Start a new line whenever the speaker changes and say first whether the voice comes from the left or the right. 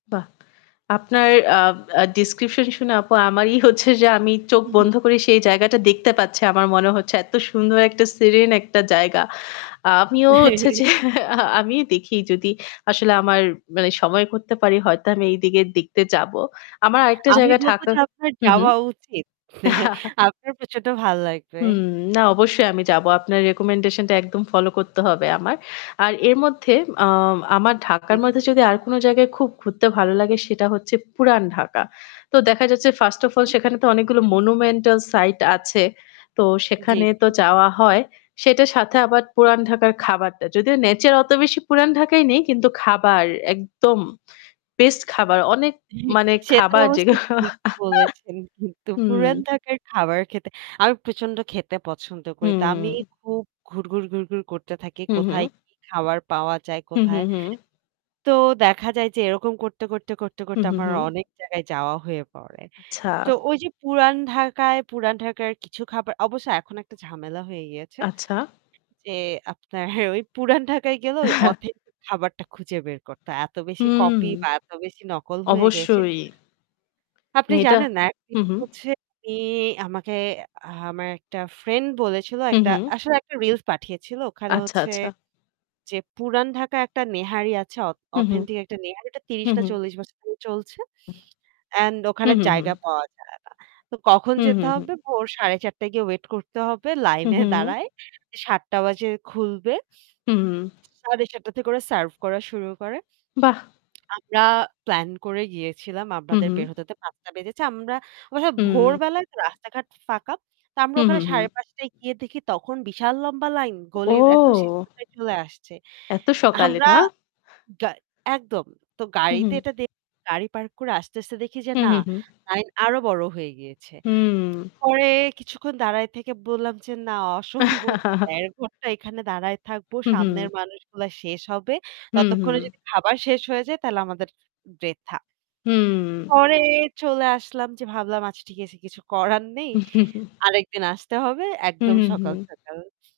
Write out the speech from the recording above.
left: বাহ! আপনার আ আ ডেসক্রিপশন শুনে আপু আমারই হচ্ছে যে আমি চোখ
right: হু, হু।
left: বন্ধ করে সেই জায়গাটা দেখতে পাচ্ছি। আমার মনে হচ্ছে এত্ত সুন্দর একটা সিরিন একটা জায়গা। আ আমিও হচ্ছে যে আমিও দেখি যদি আসলে আমার মানে সময় করতে পারি হয়তো আমি এইদিকে দেখতে যাবো। আমার আরেকটা
right: আমি
left: জায়গা
right: বলব
left: ঢাকা
right: যে আপনার
left: হুম, হুম।
right: যাওয়া উচিত। আপনার প্রচন্ড ভাল লাগবে।
left: হুম না অবশ্যই আমি যাব। আপনার recommendation টা একদম ফলো করতে হবে আমার। আর এর মধ্যে আ আমার
right: জি,
left: ঢাকার মধ্যে
right: জি।
left: যদি আর কোন জায়গায় খুব ঘুরতে ভালো লাগে সেটা হচ্ছে পুরান ঢাকা। তো দেখা যাচ্ছে first
right: হু,
left: of all
right: হু।
left: সেখানে তো অনেকগুলো monumental site আছে, তো
right: জী,
left: সেখানে তো
right: জী।
left: যাওয়া হয়, সেটার সাথে আবার পুরাণ ঢাকার খাবারটা। যদিও nature অত বেশি পুরান ঢাকায় নেই, কিন্তু খাবার একদম বেস্ট খাবার। অনেক মানে
right: সেটা
left: খাবার
right: অবশ্য
left: যেগু
right: ঠিক বলেছেন কিন্তু। পুরান
left: হুম।
right: ঢাকার খাবার খেতে আমি প্রচন্ড খেতে পছন্দ করি। তা আমি
left: হুম।
right: খুব ঘুরঘুর, ঘুরঘুর করতে থাকি
left: হু,
right: কোথায়
left: হু।
right: কি খাবার পাওয়া যায়
left: হু, হু,
right: কোথায়।
left: হু।
right: তো দেখা যায় যে এরকম করতে, করতে, করতে,
left: হু,
right: করতে,
left: হু,
right: আমার
left: হু।
right: অনেক জায়গায় যাওয়া হয়ে পড়ে।
left: আচ্ছা।
right: তো ওই যে পুরান ঢাকায় পুরান ঢাকার কিছু খাবার অবশ্য এখন একটা ঝামেলা হয়ে গিয়েছে।
left: আচ্ছা।
right: যে আপনার ওই পুরান ঢাকায় গেলে ওই অথেন্টিক খাবারটা খুঁজে বের করতে হয়। এত বেশি
left: হুম।
right: কপি বা এত বেশি নকল হয়ে গেছে।
left: অবশ্যই।
right: আপনি
left: মেয়েটা
right: জানেন না একদিন
left: হুম, হুম।
right: হচ্ছে আমি আমাকে আ আমার একটা ফ্রেন্ড বলেছিল
left: হুম,
right: একটা
left: হুম।
right: আসলে একটা রিলস পাঠিয়েছিল। ওখানে
left: আচ্ছা,
right: হচ্ছে
left: আচ্ছা।
right: যে পুরান ঢাকায় একটা নেহারি আছে অথ
left: হু, হু।
right: অথেন্টিক একটা নেহারিটা ৩০
left: হু,
right: না
left: হু।
right: ৪০ বছর ধরে চলছে। অ্যান্ড ওখানে
left: হুম, হুম, হুম।
right: জায়গা পাওয়া যায় না। তো কখন
left: হু, হু,
right: যেতে
left: হু।
right: হবে? ভোর ৪:৩০ য় গিয়ে ওয়েট করতে হবে
left: হু,
right: লাইনে
left: হু, হু।
right: দাঁড়ায়ে। ৭ঃ০০ বাজে খুলবে।
left: হু।
right: ৭:৩০ টা থেকে ওরা সার্ভ করা শুরু করে।
left: বাহ!
right: আমরা প্ল্যান করে গিয়েছিলাম
left: হুম,
right: আমাদের
left: হুম।
right: বের হতে, হতে ৫ঃ০০ টা বেজেছে। আমরা আমরা সবাই
left: হুম।
right: ভোরবেলায় রাস্তাঘাট ফাঁকা। তা আমরা
left: হুম,
right: ওখানে
left: হুম, হুম।
right: ৫:৩০ টায় গিয়ে দেখি তখন বিশাল লম্বা লাইন, গলির একদম শেষ
left: ও!
right: মাথায় চলে আসছে।
left: এত সকালে
right: আমরা
left: না?
right: গায় একদম। তো
left: হু,
right: গাড়িতে
left: হু।
right: এটা দে গাড়ি পার্ক করে আসতে, আসতে দেখি যে
left: হু,
right: না
left: হু, হু।
right: লাইন আরো বড় হয়ে গিয়েছে।
left: হুম।
right: পরে কিছুক্ষণ দাঁড়ায় থেকে বললাম যে না অসম্ভব। ১.৫ ঘণ্টা এখানে দাঁড়ায় থাকবো,
left: হুম,
right: সামনের
left: হুম।
right: মানুষগুলা শেষ হবে।
left: হুম,
right: ততক্ষণে
left: হুম।
right: যদি খাবার শেষ হয়ে যায় তাহলে আমাদের বৃথা।
left: হুম।
right: পরে চলে আসলাম যে ভাবলাম আচ্ছা ঠিক আছে কিছু করার নেই। আরেকদিন আসতে হবে একদম
left: হুম,
right: সকাল,
left: হুম।
right: সকাল।